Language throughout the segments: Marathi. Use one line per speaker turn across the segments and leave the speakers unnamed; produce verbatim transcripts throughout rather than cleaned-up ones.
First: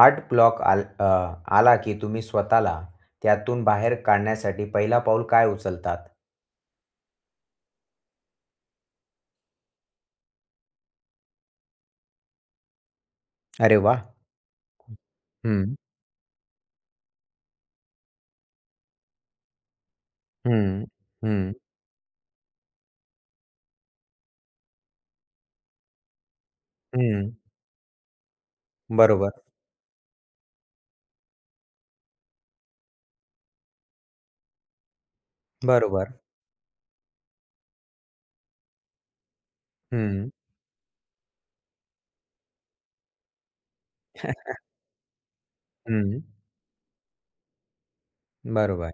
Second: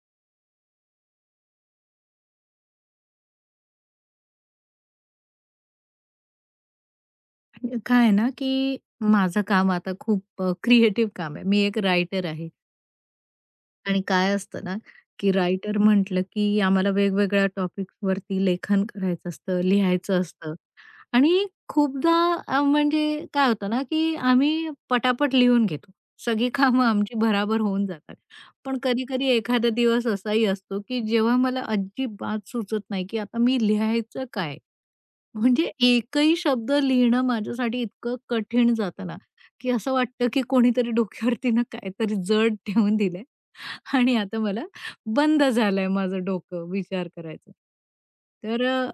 आर्ट ब्लॉक आल अ, आला की तुम्ही स्वतःला त्यातून बाहेर काढण्यासाठी पहिला पाऊल काय उचलतात?
काय आहे ना, की माझं काम आता खूप अ, क्रिएटिव्ह काम आहे. मी एक रायटर आहे
अरे
आणि
वाह!
काय असतं ना, की
हं,
रायटर म्हटलं, की आम्हाला वेगवेगळ्या टॉपिक्सवरती लेखन करायचं असतं, लिहायचं असतं
हं,
आणि
हं,
खूपदा अ, म्हणजे काय होतं ना, की आम्ही पटापट लिहून घेतो. सगळी कामं आमची
हं.
भराभर होऊन जातात. पण कधी-कधी
बरोबर,
एखादा दिवस असाही असतो, की जेव्हा मला अजिबात सुचत नाही, की आता मी लिहायचं काय? म्हणजे
बरोबर.
एकही शब्द लिहिणं माझ्यासाठी इतकं कठीण जातं ना, की असं
हं,
वाटतं की कोणीतरी डोक्यावरती ना काहीतरी जड ठेवून दिलंय आणि आता मला बंद झालंय
हं.
माझं डोकं विचार करायचं. तर अ,
बरोबर.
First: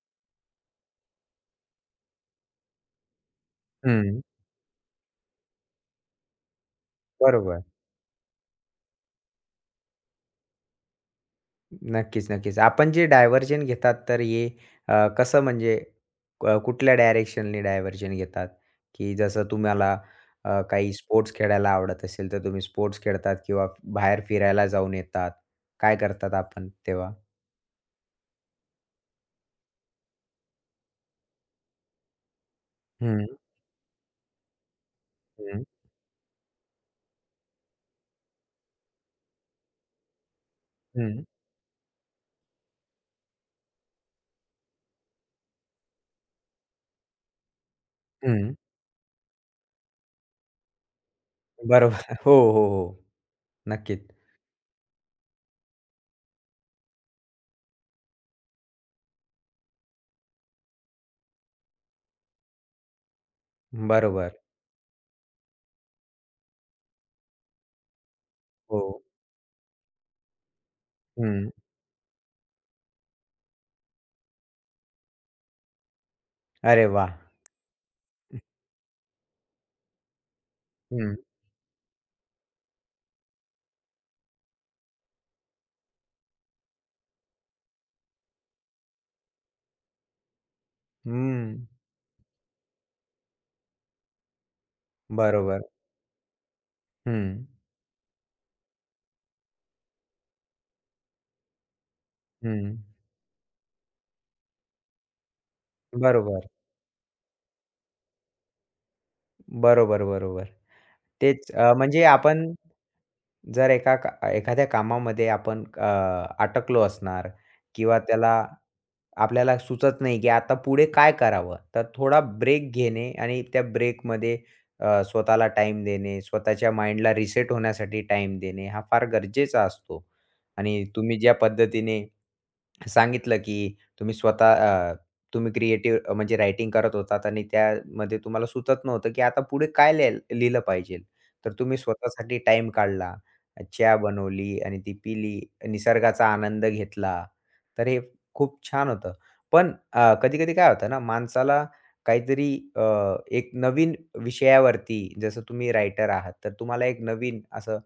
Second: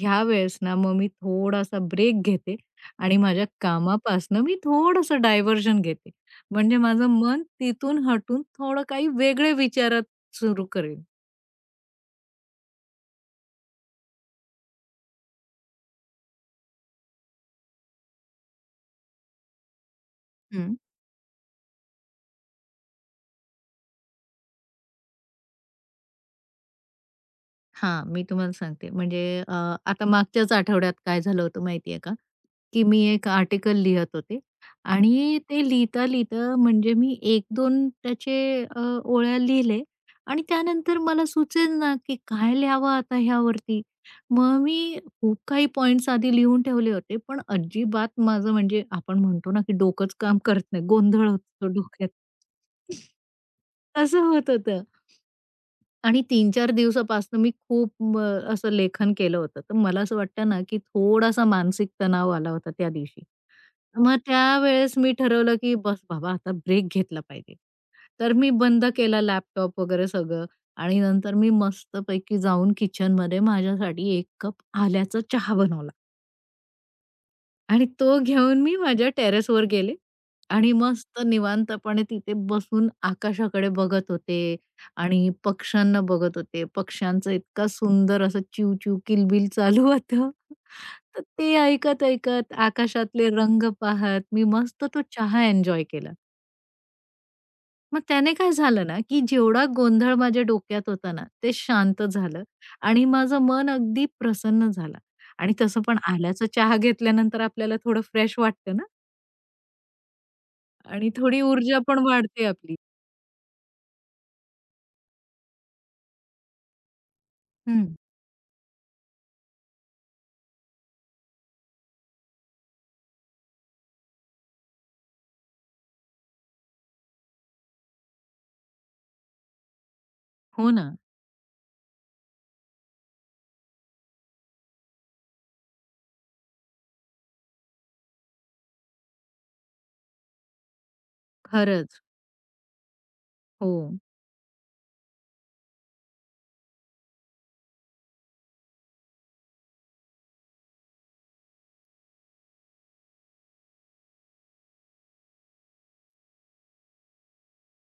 ह्यावेळेस ना मग मी थोडासा ब्रेक घेते आणि माझ्या
हं,
कामापासनं मी थोडंसं डायव्हर्जन घेते. म्हणजे माझं मन
बरोबर.
तिथून हटून थोडं काही वेगळे विचारात सुरू करेल.
नक्कीच, नक्कीच. आपण जे डायव्हर्जन घेतात तर हे अ, कसं म्हणजे अ, कुठल्या डायरेक्शननी डायव्हर्जन घेतात? की जसं तुम्हाला अ, काही स्पोर्ट्स खेळायला आवडत असेल, तर तुम्ही स्पोर्ट्स खेळतात किंवा बाहेर फिरायला जाऊन येतात. काय करतात आपण तेव्हा?
हां, मी तुम्हाला सांगते. म्हणजे अ, आता मागच्याच आठवड्यात काय झालं होतं माहितीये का, की मी
हं,
एक आर्टिकल लिहत होते आणि ते
हं,
लिहिता-लिहिता म्हणजे मी एक दोन त्याचे अ, ओळ्या लिहिले आणि त्यानंतर
हं,
मला सुचेना की काय लिहावं आता ह्यावरती. मग मी खूप काही पॉइंट्स आधी लिहून ठेवले होते, पण अजिबात माझं
हं.
म्हणजे आपण म्हणतो ना, की डोकंच काम करत नाही, गोंधळ होतो
बरोबर.
डोक्यात.
हो, हो, हो. नक्कीच.
तसं होत होतं आणि तीन चार दिवसापासून मी खूप अ, असं लेखन केलं होतं. तर मला असं वाटतं ना, की थोडासा मानसिक तणाव आला होता त्या दिवशी. मग
बरोबर.
त्यावेळेस मी ठरवलं, की बस बाबा आता ब्रेक घेतला पाहिजे. तर मी बंद
हो.
केला लॅपटॉप वगैरे सगळं आणि नंतर
हं.
मी मस्तपैकी जाऊन किचनमध्ये माझ्यासाठी एक कप आल्याचा चहा बनवला.
अरे वाह!
आणि तो घेऊन मी माझ्या टेरेसवर गेले आणि
हं,
मस्त निवांतपणे तिथे बसून आकाशाकडे बघत होते आणि पक्ष्यांना बघत होते. पक्ष्यांचं इतका सुंदर असं चिव-चिव, किलबिल चालू होतं. तर
हं.
ते ऐकत-ऐकत, आकाशातले रंग पाहत मी मस्त तो चहा
बरोबर.
एन्जॉय केला.
हं,
मग त्याने काय झालं ना, की जेवढा गोंधळ माझ्या डोक्यात होता ना, ते शांत झालं
हं.
आणि माझं मन अगदी प्रसन्न झालं आणि तसं पण
बरोबर.
आल्याचा चहा घेतल्यानंतर आपल्याला थोडं फ्रेश वाटतं ना.
बरोबर, बरोबर.
आणि थोडी
तेच. अ,
ऊर्जा पण
म्हणजे आपण
वाढते आपली.
जर एका का एखाद्या कामामध्ये आपण अ, अटकलो असणार
हं.
किंवा त्याला आपल्याला सुचत नाही, की आता पुढे काय करावं? तर थोडा ब्रेक घेणे आणि त्या ब्रेकमध्ये अ, स्वतःला टाइम देणे, स्वतःच्या माइंडला रिसेट होण्यासाठी टाइम देणे हा फार गरजेचा असतो.
हो
आणि
ना,
तुम्ही ज्या पद्धतीने सांगितलं, की तुम्ही स्वतः अ, तुम्ही क्रिएटिव्ह म्हणजे रायटिंग करत होतात आणि त्यामध्ये तुम्हाला सुचत नव्हतं, की आता पुढे काय लिहायला लिहिलं पाहिजे. तर तुम्ही
खरंच.
स्वतःसाठी टाईम काढला.
हो.
चहा बनवली आणि ती पिली, निसर्गाचा आनंद घेतला. तर हे खूप छान होतं. पण कधी-कधी काय होतं ना, माणसाला काहीतरी अ, एक नवीन विषयावरती जसं तुम्ही रायटर आहात, तर तुम्हाला एक नवीन असं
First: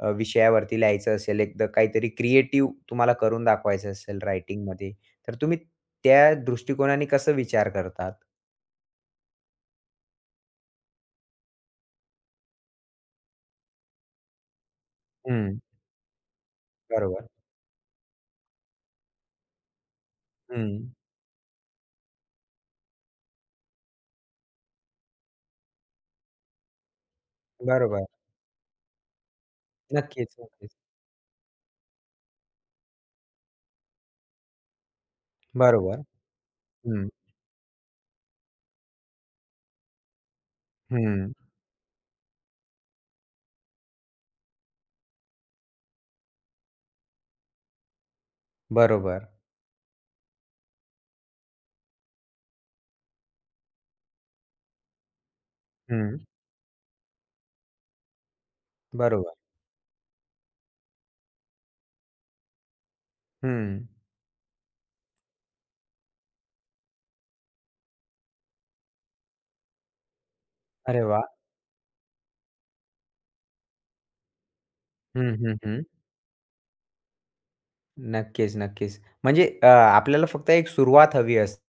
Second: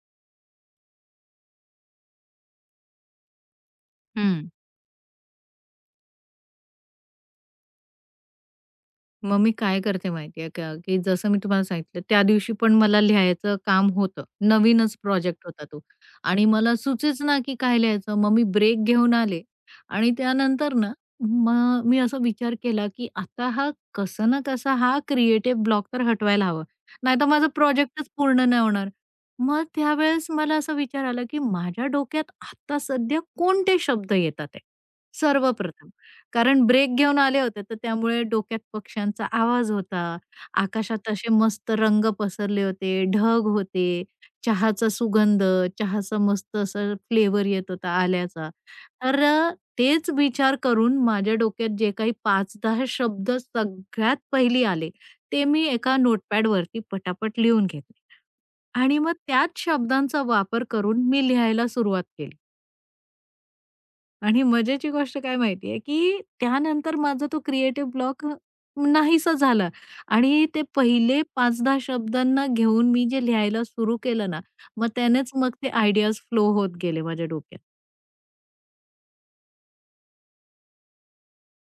अ, विषयावरती लिहायचं असेल, एकदा काहीतरी क्रिएटिव्ह तुम्हाला करून दाखवायचं असेल
हं.
रायटिंगमध्ये, तर तुम्ही त्या दृष्टिकोनाने कसं विचार करतात?
मग मी काय करते माहिती आहे का, की जसं मी तुम्हाला सांगितलं त्या दिवशी पण मला लिहायचं काम होतं. नवीनच प्रोजेक्ट
हं,
होता तो आणि मला सुचेच
बरोबर.
ना, की काय लिहायचं. मग मी ब्रेक घेऊन आले आणि
हं,
त्यानंतर ना, मग मी असा विचार केला, की आता हा कसा ना कसा हा क्रिएटिव्ह ब्लॉक तर हटवायला हवा. नाहीतर माझा
बरोबर.
प्रोजेक्टच पूर्ण नाही होणार. मग त्यावेळेस
नक्कीच,
मला असा
नक्कीच.
विचार आला, की माझ्या डोक्यात आता सध्या कोणते शब्द येतात आहे सर्वप्रथम?
बरोबर.
कारण ब्रेक
हं,
घेऊन आले होते, तर त्यामुळे डोक्यात पक्ष्यांचा आवाज होता. आकाशात असे
हं.
मस्त रंग पसरले होते, ढग होते, चहाचा सुगंध, चहाचा मस्त असा फ्लेवर येत होता आल्याचा. तर
बरोबर.
अ, तेच विचार करून माझ्या डोक्यात जे काही पाच दहा शब्द सगळ्यात पहिली आले, ते मी एका
हं.
नोटपॅडवरती पटापट लिहून घेतले आणि मग
बरोबर.
त्याच शब्दांचा वापर करून मी लिहायला सुरुवात केली.
हं.
आणि मजेची गोष्ट काय माहिती आहे, की त्यानंतर माझा तो क्रिएटिव्ह ब्लॉक अ, नाहीसा झाला आणि ते
अरे
पहिले
वाह!
पाच दहा शब्दांना घेऊन मी जे लिहायला सुरू केलं ना, मग त्यानेच
हं,
मग
हं,
ते
हं.
आयडियाज फ्लो होत गेले माझ्या डोक्यात.
नक्कीच, नक्कीच. म्हणजे अ, आपल्याला फक्त एक सुरुवात हवी असते.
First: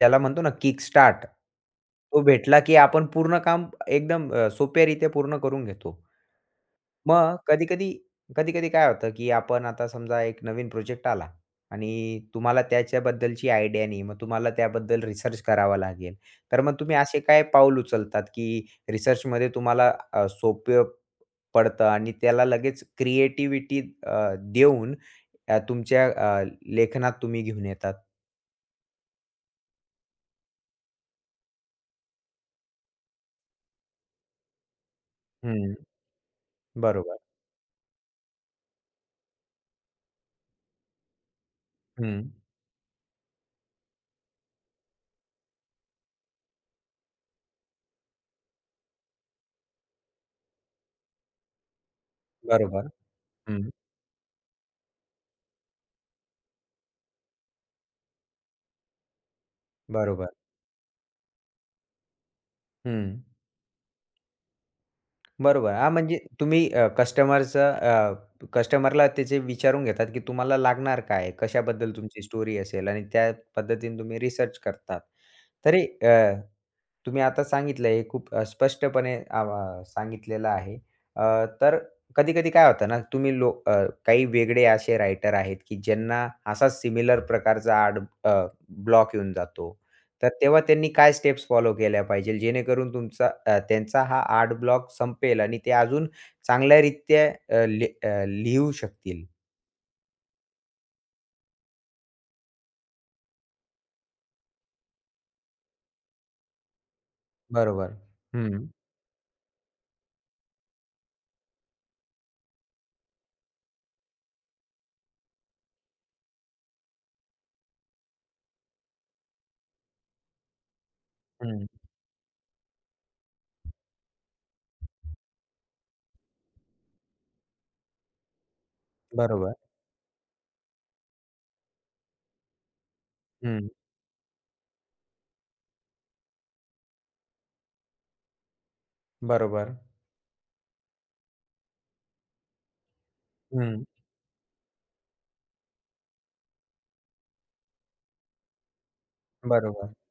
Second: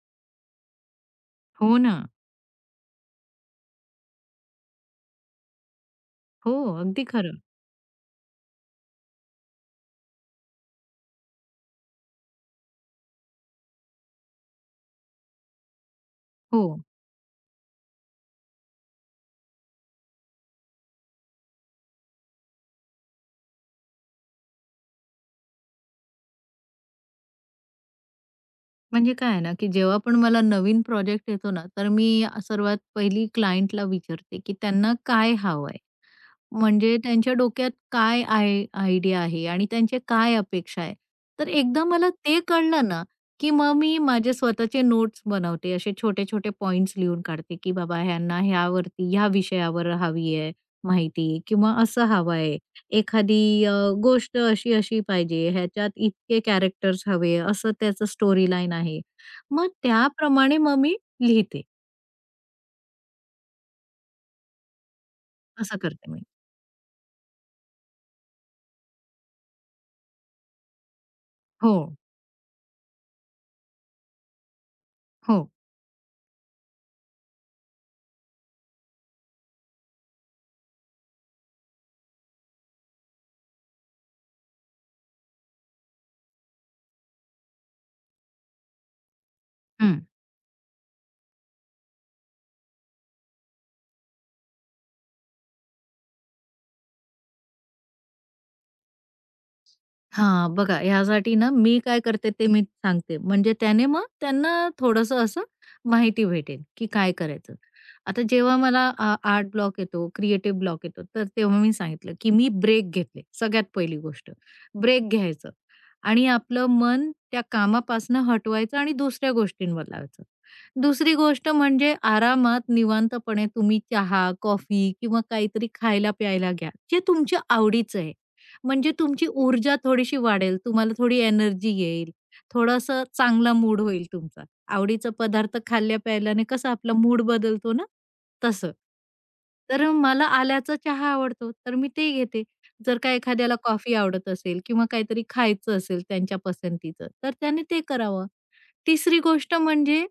त्याला म्हणतो ना किक स्टार्ट.
हो ना.
तो भेटला की आपण पूर्ण काम एकदम अ, सोप्यारीत्या पूर्ण करून घेतो.
हो, अगदी
मग
खरं.
कधी-कधी, कधी-कधी काय होतं की आपण आता समजा एक नवीन प्रोजेक्ट आला आणि तुम्हाला त्याच्याबद्दलची आयडिया नाही. मग तुम्हाला त्याबद्दल रिसर्च करावा लागेल. तर
हो.
मग तुम्ही असे काय पाऊल उचलतात की रिसर्चमध्ये तुम्हाला अ, सोपे पडतं आणि त्याला लगेच क्रिएटिव्हिटी अ, देऊन अ, तुमच्या अ, लेखनात तुम्ही घेऊन येतात.
म्हणजे काय आहे ना, की जेव्हा पण मला नवीन प्रोजेक्ट येतो ना, तर मी सर्वात पहिली क्लायंटला विचारते, की त्यांना काय
हं.
हवंय? म्हणजे
बरोबर.
त्यांच्या डोक्यात काय आय आयडिया आहे आणि त्यांचे काय अपेक्षा आहे. तर एकदा मला
हं.
ते कळलं ना, की मग मी माझे स्वतःचे नोट्स बनवते. असे छोटे-छोटे पॉइंट्स लिहून काढते, की बाबा ह्यांना ह्यावरती ह्या विषयावर हवी आहे माहिती किंवा असं हवं आहे.
बरोबर.
एखादी
हं.
अ, गोष्ट अशी-अशी पाहिजे, ह्याच्यात इतके कॅरेक्टर्स हवे, असं त्याचं स्टोरी लाईन आहे. मग
बरोबर.
त्याप्रमाणे मग मी लिहिते.
हं. बरोबर.
असं
हां,
करते
म्हणजे
मी.
तुम्ही अ, कस्टमरचं अ, कस्टमरला त्याचे विचारून घेतात, की तुम्हाला लागणार काय?
हो,
कशाबद्दल तुमची स्टोरी असेल आणि त्या पद्धतीने तुम्ही रिसर्च करतात.
हो.
तरी अ तुम्ही आता सांगितलं हे खूप अ, स्पष्टपणे आ, सांगितलेलं आहे. अ, तर कधी-कधी काय होतं ना, तुम्ही लो अ, काही वेगळे असे रायटर आहेत, की ज्यांना असा सिमिलर प्रकारचा आर्ट अ, ब्लॉक येऊन जातो.
हं.
तर तेव्हा त्यांनी काय स्टेप्स फॉलो केल्या पाहिजे जेणेकरून तुमचा अ, त्यांचा हा आर्ट ब्लॉक संपेल आणि ते अजून चांगल्यारीत्या अ, लि अ, लिहू शकतील?
हां, बघा ह्यासाठी ना मी काय करते ते मी सांगते. म्हणजे त्याने मग त्यांना थोडंसं असं माहिती भेटेल, की काय करायचं.
बरोबर.
आता जेव्हा
हं,
मला आ आर्ट ब्लॉक येतो, क्रिएटिव्ह ब्लॉक येतो, तर तेव्हा मी सांगितलं, की मी ब्रेक घेतले. सगळ्यात पहिली गोष्ट ब्रेक घ्यायचं आणि आपलं मन त्या कामापासनं हटवायचं आणि दुसऱ्या गोष्टींवर लावायचं. दुसरी गोष्ट
हं.
म्हणजे आरामात निवांतपणे तुम्ही चहा, कॉफी किंवा काहीतरी खायला-प्यायला घ्या, जे तुमच्या आवडीचं आहे. म्हणजे तुमची
बरोबर.
ऊर्जा थोडीशी वाढेल, तुम्हाला थोडी एनर्जी येईल, थोडासा चांगला
हं.
मूड होईल तुमचा. आवडीचा पदार्थ खाल्ल्या-प्यायल्याने कसा आपला मूड बदलतो ना, तसं.
बरोबर.
तर मला आल्याचा चहा आवडतो, तर मी ते घेते. जर का एखाद्याला
हं.
कॉफी आवडत असेल किंवा काहीतरी खायचं असेल त्यांच्या पसंतीचं, तर त्याने ते करावं. तिसरी गोष्ट
बरोबर.
म्हणजे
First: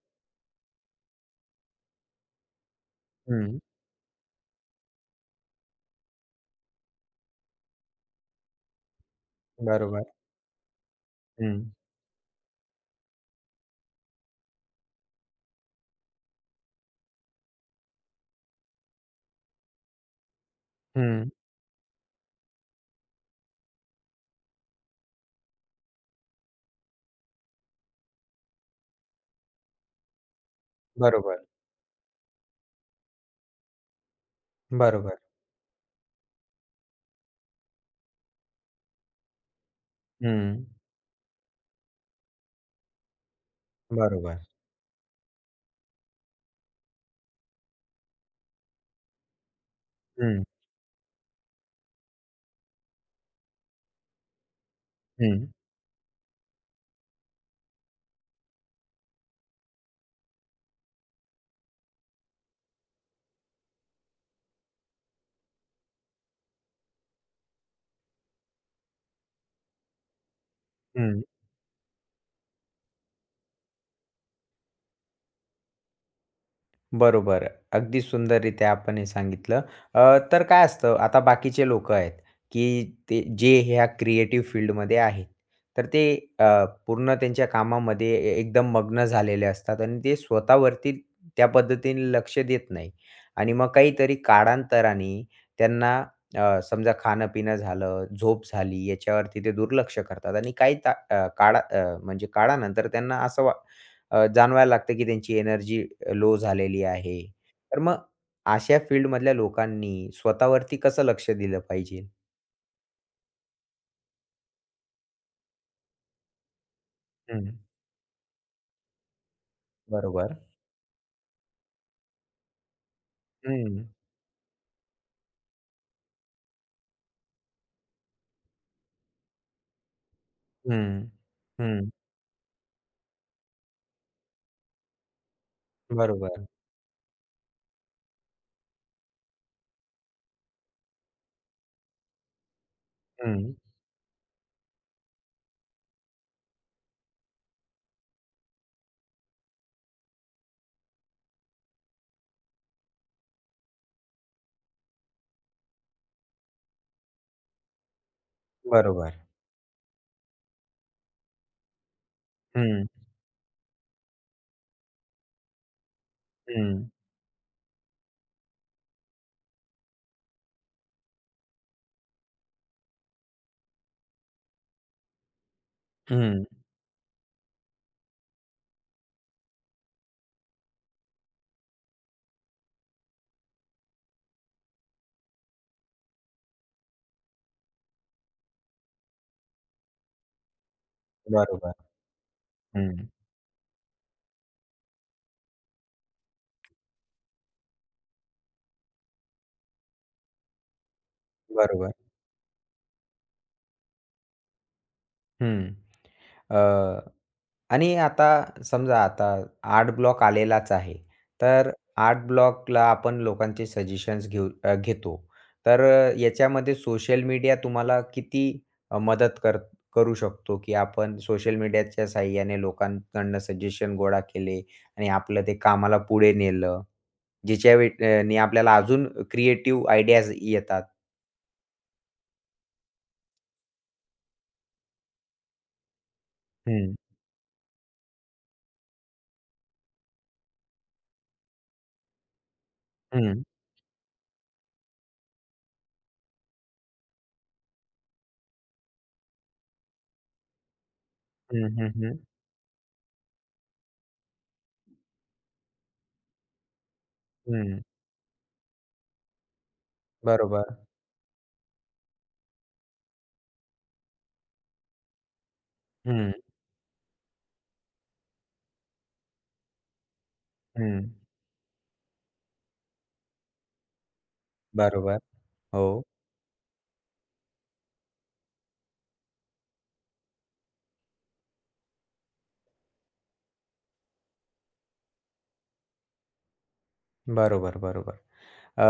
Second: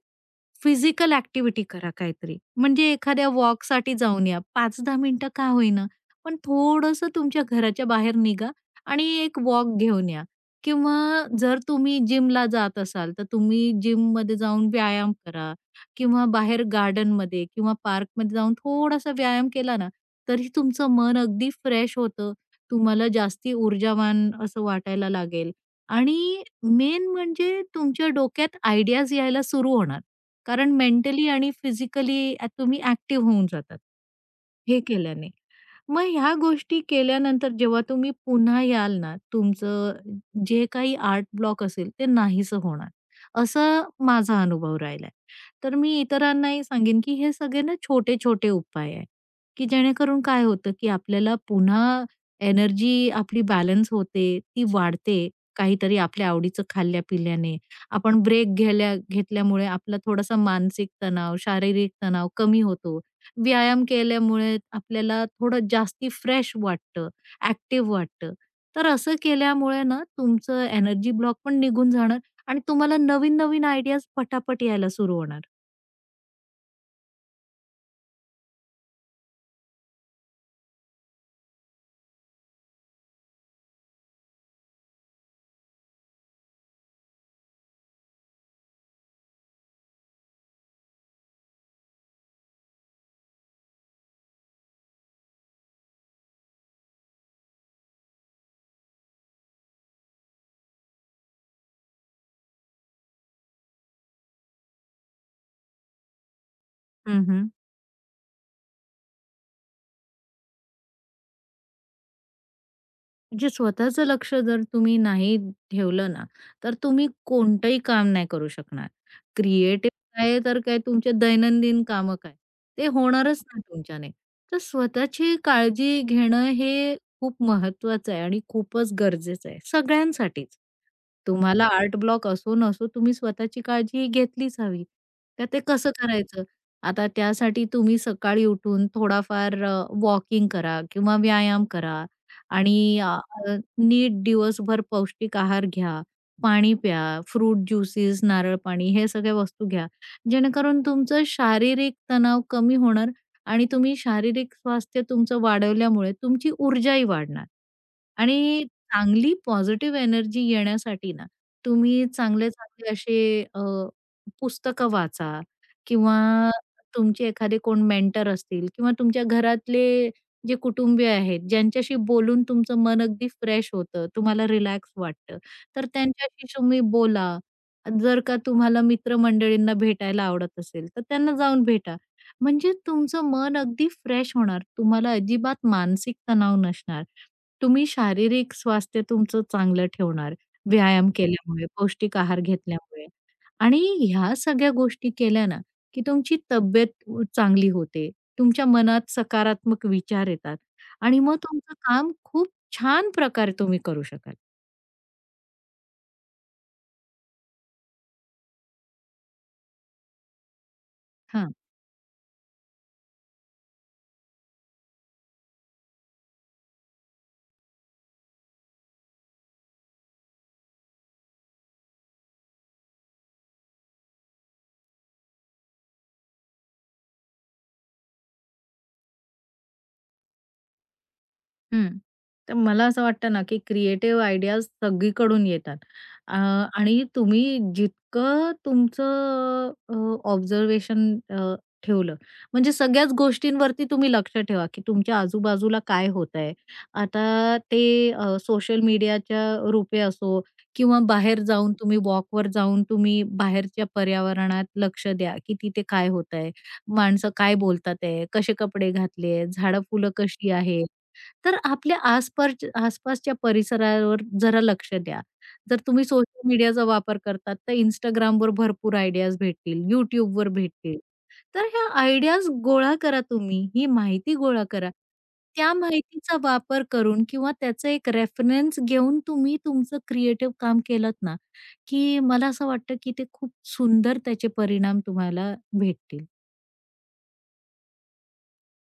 फिजिकल ॲक्टिव्हिटी करा काहीतरी. म्हणजे एखाद्या
हं.
वॉकसाठी जाऊन या. पाच दहा मिनिटं का होईना, पण थोडंसं तुमच्या घराच्या बाहेर निघा आणि एक वॉक
बरोबर.
घेऊन या. किंवा जर
हं.
तुम्ही जिमला जात असाल, तर तुम्ही जिममध्ये जाऊन व्यायाम करा किंवा बाहेर गार्डनमध्ये किंवा पार्कमध्ये जाऊन थोडासा व्यायाम केला ना, तरी तुमचं मन
हं.
अगदी फ्रेश होतं. तुम्हाला जास्ती ऊर्जावान असं वाटायला लागेल आणि मेन म्हणजे तुमच्या डोक्यात आयडियाज यायला सुरू होणार. कारण मेंटली
बरोबर,
आणि फिजिकली अ, तुम्ही ॲक्टिव्ह होऊन जातात, हे
बरोबर.
केल्याने. मग ह्या गोष्टी केल्यानंतर जेव्हा तुम्ही पुन्हा याल ना, तुमचं
हं.
जे काही आर्ट ब्लॉक असेल ते नाहीसं होणार, असा
बरोबर.
माझा अनुभव राहिलाय. तर मी इतरांनाही सांगेन, की हे सगळे ना छोटे-छोटे उपाय आहे, की जेणेकरून
हं,
काय होतं, की आपल्याला पुन्हा एनर्जी आपली बॅलन्स होते, ती वाढते,
हं,
काहीतरी आपल्या आवडीचं खाल्ल्या-पिल्याने. आपण ब्रेक घेल्या घेतल्यामुळे आपला थोडासा मानसिक तणाव, शारीरिक तणाव कमी होतो. व्यायाम केल्यामुळे आपल्याला थोडं जास्ती फ्रेश वाटतं, ॲक्टिव्ह वाटतं. तर असं केल्यामुळे ना तुमचं एनर्जी
हं.
ब्लॉक पण निघून जाणार आणि तुम्हाला नवीन-नवीन आयडियाज पटापट यायला सुरू होणार.
बरोबर. अगदी सुंदररीत्या आपण हे सांगितलं. अ, तर काय असतं आता बाकीचे लोकं आहेत, की ते जे ह्या क्रिएटिव्ह फील्डमध्ये आहेत. तर ते अ, पूर्ण त्यांच्या कामामध्ये ए एकदम मग्न झालेले असतात आणि ते स्वतःवरती त्या पद्धतीने लक्ष देत नाही. आणि मग काहीतरी काळांतराने त्यांना अ, समजा खाणं-पिणं झालं, झोप झाली याच्यावरती ते दुर्लक्ष करतात आणि काही ता अ, काळा अ, म्हणजे काळानंतर त्यांना असं वा अ, जाणवायला लागतं की त्यांची एनर्जी लो झालेली आहे.
हं,
तर मग अशा फील्डमधल्या लोकांनी स्वतःवरती कसं लक्ष दिलं पाहिजे?
म्हणजे स्वतःचं लक्ष जर तुम्ही नाही ठेवलं ना, तर तुम्ही
हं,
कोणतंही काम नाही करू शकणार. क्रिएटिव्ह
बरोबर.
आहे तर काय तुमचे दैनंदिन कामं काय, ते होणारच नाही
हं,
तुमच्याने. तर स्वतःची काळजी घेणं हे खूप महत्वाचं आहे आणि खूपच गरजेचं आहे सगळ्यांसाठीच.
हं,
तुम्हाला
हं.
आर्ट ब्लॉक असो नसो तुम्ही स्वतःची काळजी ही घेतलीच हवी. तर ते कसं करायचं?
बरोबर.
आता त्यासाठी तुम्ही सकाळी उठून थोडाफार अ, वॉकिंग करा किंवा व्यायाम करा आणि अ,
हं,
अ, नीट दिवसभर पौष्टिक आहार घ्या, पाणी प्या, फ्रूट ज्युसेस, नारळ पाणी हे सगळ्या वस्तू घ्या. जेणेकरून तुमचं शारीरिक तणाव कमी होणार आणि तुम्ही शारीरिक स्वास्थ्य तुमचं वाढवल्यामुळे तुमची ऊर्जाही वाढणार. आणि
बरोबर.
चांगली पॉझिटिव्ह एनर्जी येण्यासाठी ना, तुम्ही
हं,
चांगले-चांगले असे अ, पुस्तकं वाचा किंवा
हं,
तुमचे एखादे कोण मेंटर असतील किंवा तुमच्या घरातले जे कुटुंबीय आहेत, ज्यांच्याशी बोलून तुमचं मन अगदी फ्रेश होतं, तुम्हाला रिलॅक्स वाटतं, तर
हं.
त्यांच्याशी तुम्ही बोला. जर का तुम्हाला मित्रमंडळींना भेटायला आवडत असेल, तर त्यांना जाऊन भेटा. म्हणजे तुमचं मन अगदी फ्रेश होणार. तुम्हाला अजिबात मानसिक तणाव नसणार. तुम्ही शारीरिक स्वास्थ्य तुमचं चांगलं ठेवणार व्यायाम केल्यामुळे,
बरोबर.
पौष्टिक आहार
हं,
घेतल्यामुळे. आणि ह्या सगळ्या गोष्टी केल्या ना, की तुमची तब्येत उ चांगली होते. तुमच्या मनात सकारात्मक विचार येतात आणि मग तुमचं
बरोबर.
काम खूप छान प्रकारे तुम्ही करू शकाल.
हं. अ आणि आता समजा आता आर्ट ब्लॉक आलेलाच आहे.
हां.
तर आर्ट ब्लॉकला आपण लोकांचे सजेशन्स घेऊ अ, घेतो. तर अ, याच्यामध्ये सोशल मीडिया तुम्हाला किती अ, मदत कर करू शकतो, की आपण सोशल मीडियाच्या सहाय्याने लोकांकडनं सजेशन गोळा केले आणि आपलं ते कामाला पुढे नेलं. ज्याच्या वे अ, नी आपल्याला अजून क्रिएटिव्ह आयडियाज येतात.
हं. तर मला असं वाटतं ना, की क्रिएटिव्ह आयडियाज सगळीकडून येतात. अ,
हं,
आणि तुम्ही जितकं तुमचं अ, ऑब्झर्वेशन अ, ठेवलं, म्हणजे सगळ्याच
हं,
गोष्टींवरती तुम्ही लक्ष ठेवा, की तुमच्या आजूबाजूला काय होतंय. आता ते सोशल मीडियाच्या रूपे असो किंवा बाहेर
हं,
जाऊन
हं,
तुम्ही
हं,
वॉकवर जाऊन तुम्ही बाहेरच्या पर्यावरणात लक्ष द्या, की तिथे काय होतंय, माणसं काय
हं.
बोलतात आहे, कसे कपडे घातले झाडं-फुलं कशी
बरोबर.
आहेत. तर आपल्या आसपास आसपासच्या परिसरावर जरा लक्ष द्या. जर तुम्ही
हं,
सोशल मीडियाचा वापर करतात, तर Instagramवर भरपूर आयडियाज भेटतील, YouTubeवर भेटतील.
हं.
तर ह्या आयडियाज गोळा करा तुम्ही, ही माहिती गोळा करा.
बरोबर.
त्या
हो.
माहितीचा वापर करून किंवा त्याचा एक रेफरन्स घेऊन तुम्ही तुमचं क्रिएटिव्ह काम केलत ना, की मला असं वाटतं, की ते खूप सुंदर त्याचे परिणाम तुम्हाला भेटतील.
बरोबर, बरोबर. अ,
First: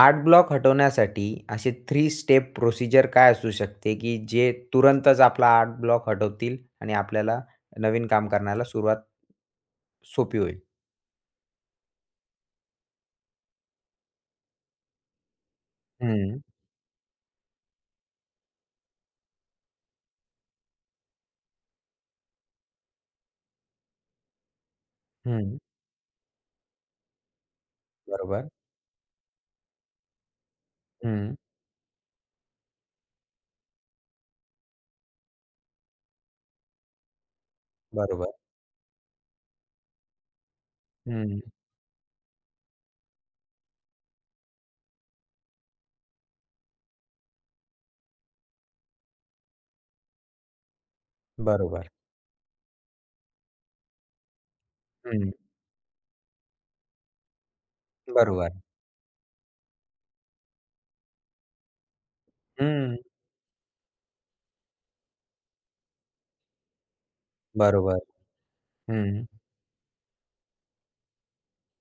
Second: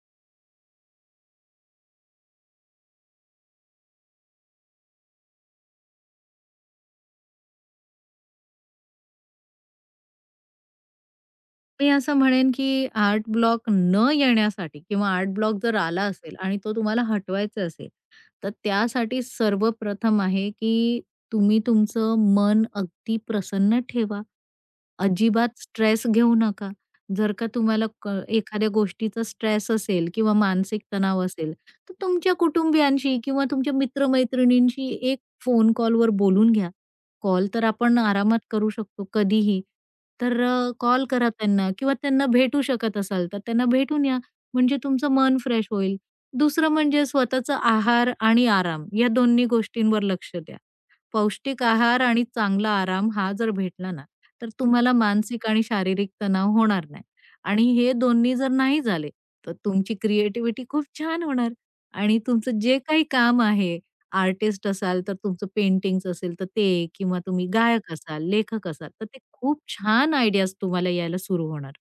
आर्ट ब्लॉक हटवण्यासाठी असे तीन स्टेप प्रोसिजर काय असू शकते, की जे तुरंतच आपला आर्ट ब्लॉक हटवतील आणि आपल्याला नवीन काम करण्याला सुरुवात सोपी होईल?
मी असं म्हणेन, की आर्ट ब्लॉक न येण्यासाठी किंवा आर्ट ब्लॉक जर आला असेल
हं,
आणि तो तुम्हाला हटवायचा असेल, तर त्यासाठी सर्वप्रथम आहे, की तुम्ही तुमचं मन अगदी प्रसन्न ठेवा. अजिबात
हं.
स्ट्रेस घेऊ नका. जर का तुम्हाला क
बरोबर.
एखाद्या गोष्टीचा स्ट्रेस असेल किंवा मानसिक तणाव
हं.
असेल, तर तुमच्या कुटुंबियांशी किंवा तुमच्या मित्र-मैत्रिणींशी एक फोन कॉलवर बोलून घ्या. कॉल तर आपण
बरोबर.
आरामात करू शकतो कधीही. तर अ, कॉल करा
हं.
त्यांना किंवा त्यांना भेटू शकत असाल, तर त्यांना भेटून या. म्हणजे तुमचं मन फ्रेश होईल. दुसरं म्हणजे स्वतःचा आहार आणि आराम या दोन्ही गोष्टींवर लक्ष द्या. पौष्टिक
बरोबर.
आहार आणि चांगला आराम हा जर भेटला ना, तर तुम्हाला
हं.
मानसिक आणि शारीरिक तणाव होणार नाही आणि हे दोन्ही जर
बरोबर.
नाही झाले, तर तुमची क्रिएटिव्हिटी खूप छान होणार आणि तुमचं जे
हं.
काही काम आहे, आर्टिस्ट असाल तर तुमचं पेंटिंग्ज असेल तर ते किंवा तुम्ही गायक
बरोबर.
असाल, लेखक असाल, तर ते
हं.
खूप छान आयडियाज तुम्हाला यायला सुरू होणार.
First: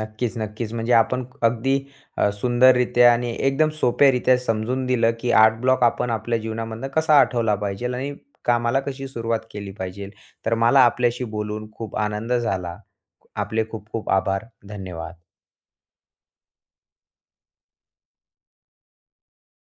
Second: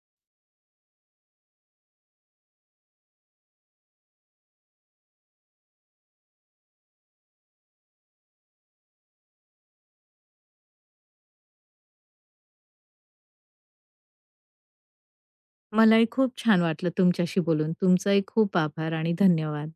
नक्कीच, नक्कीच. म्हणजे आपण अगदी अ, सुंदररीत्या आणि एकदम सोप्यारीत्या समजून दिलं, की आर्ट ब्लॉक आपण आपल्या जीवनामधनं कसा हटवला पाहिजेल आणि कामाला कशी सुरुवात केली पाहिजेल. तर मला आपल्याशी बोलून खूप आनंद झाला. आपले खूप खूप आभार. धन्यवाद.
मलाही खूप छान वाटलं तुमच्याशी बोलून. तुमचाही खूप आभार आणि धन्यवाद.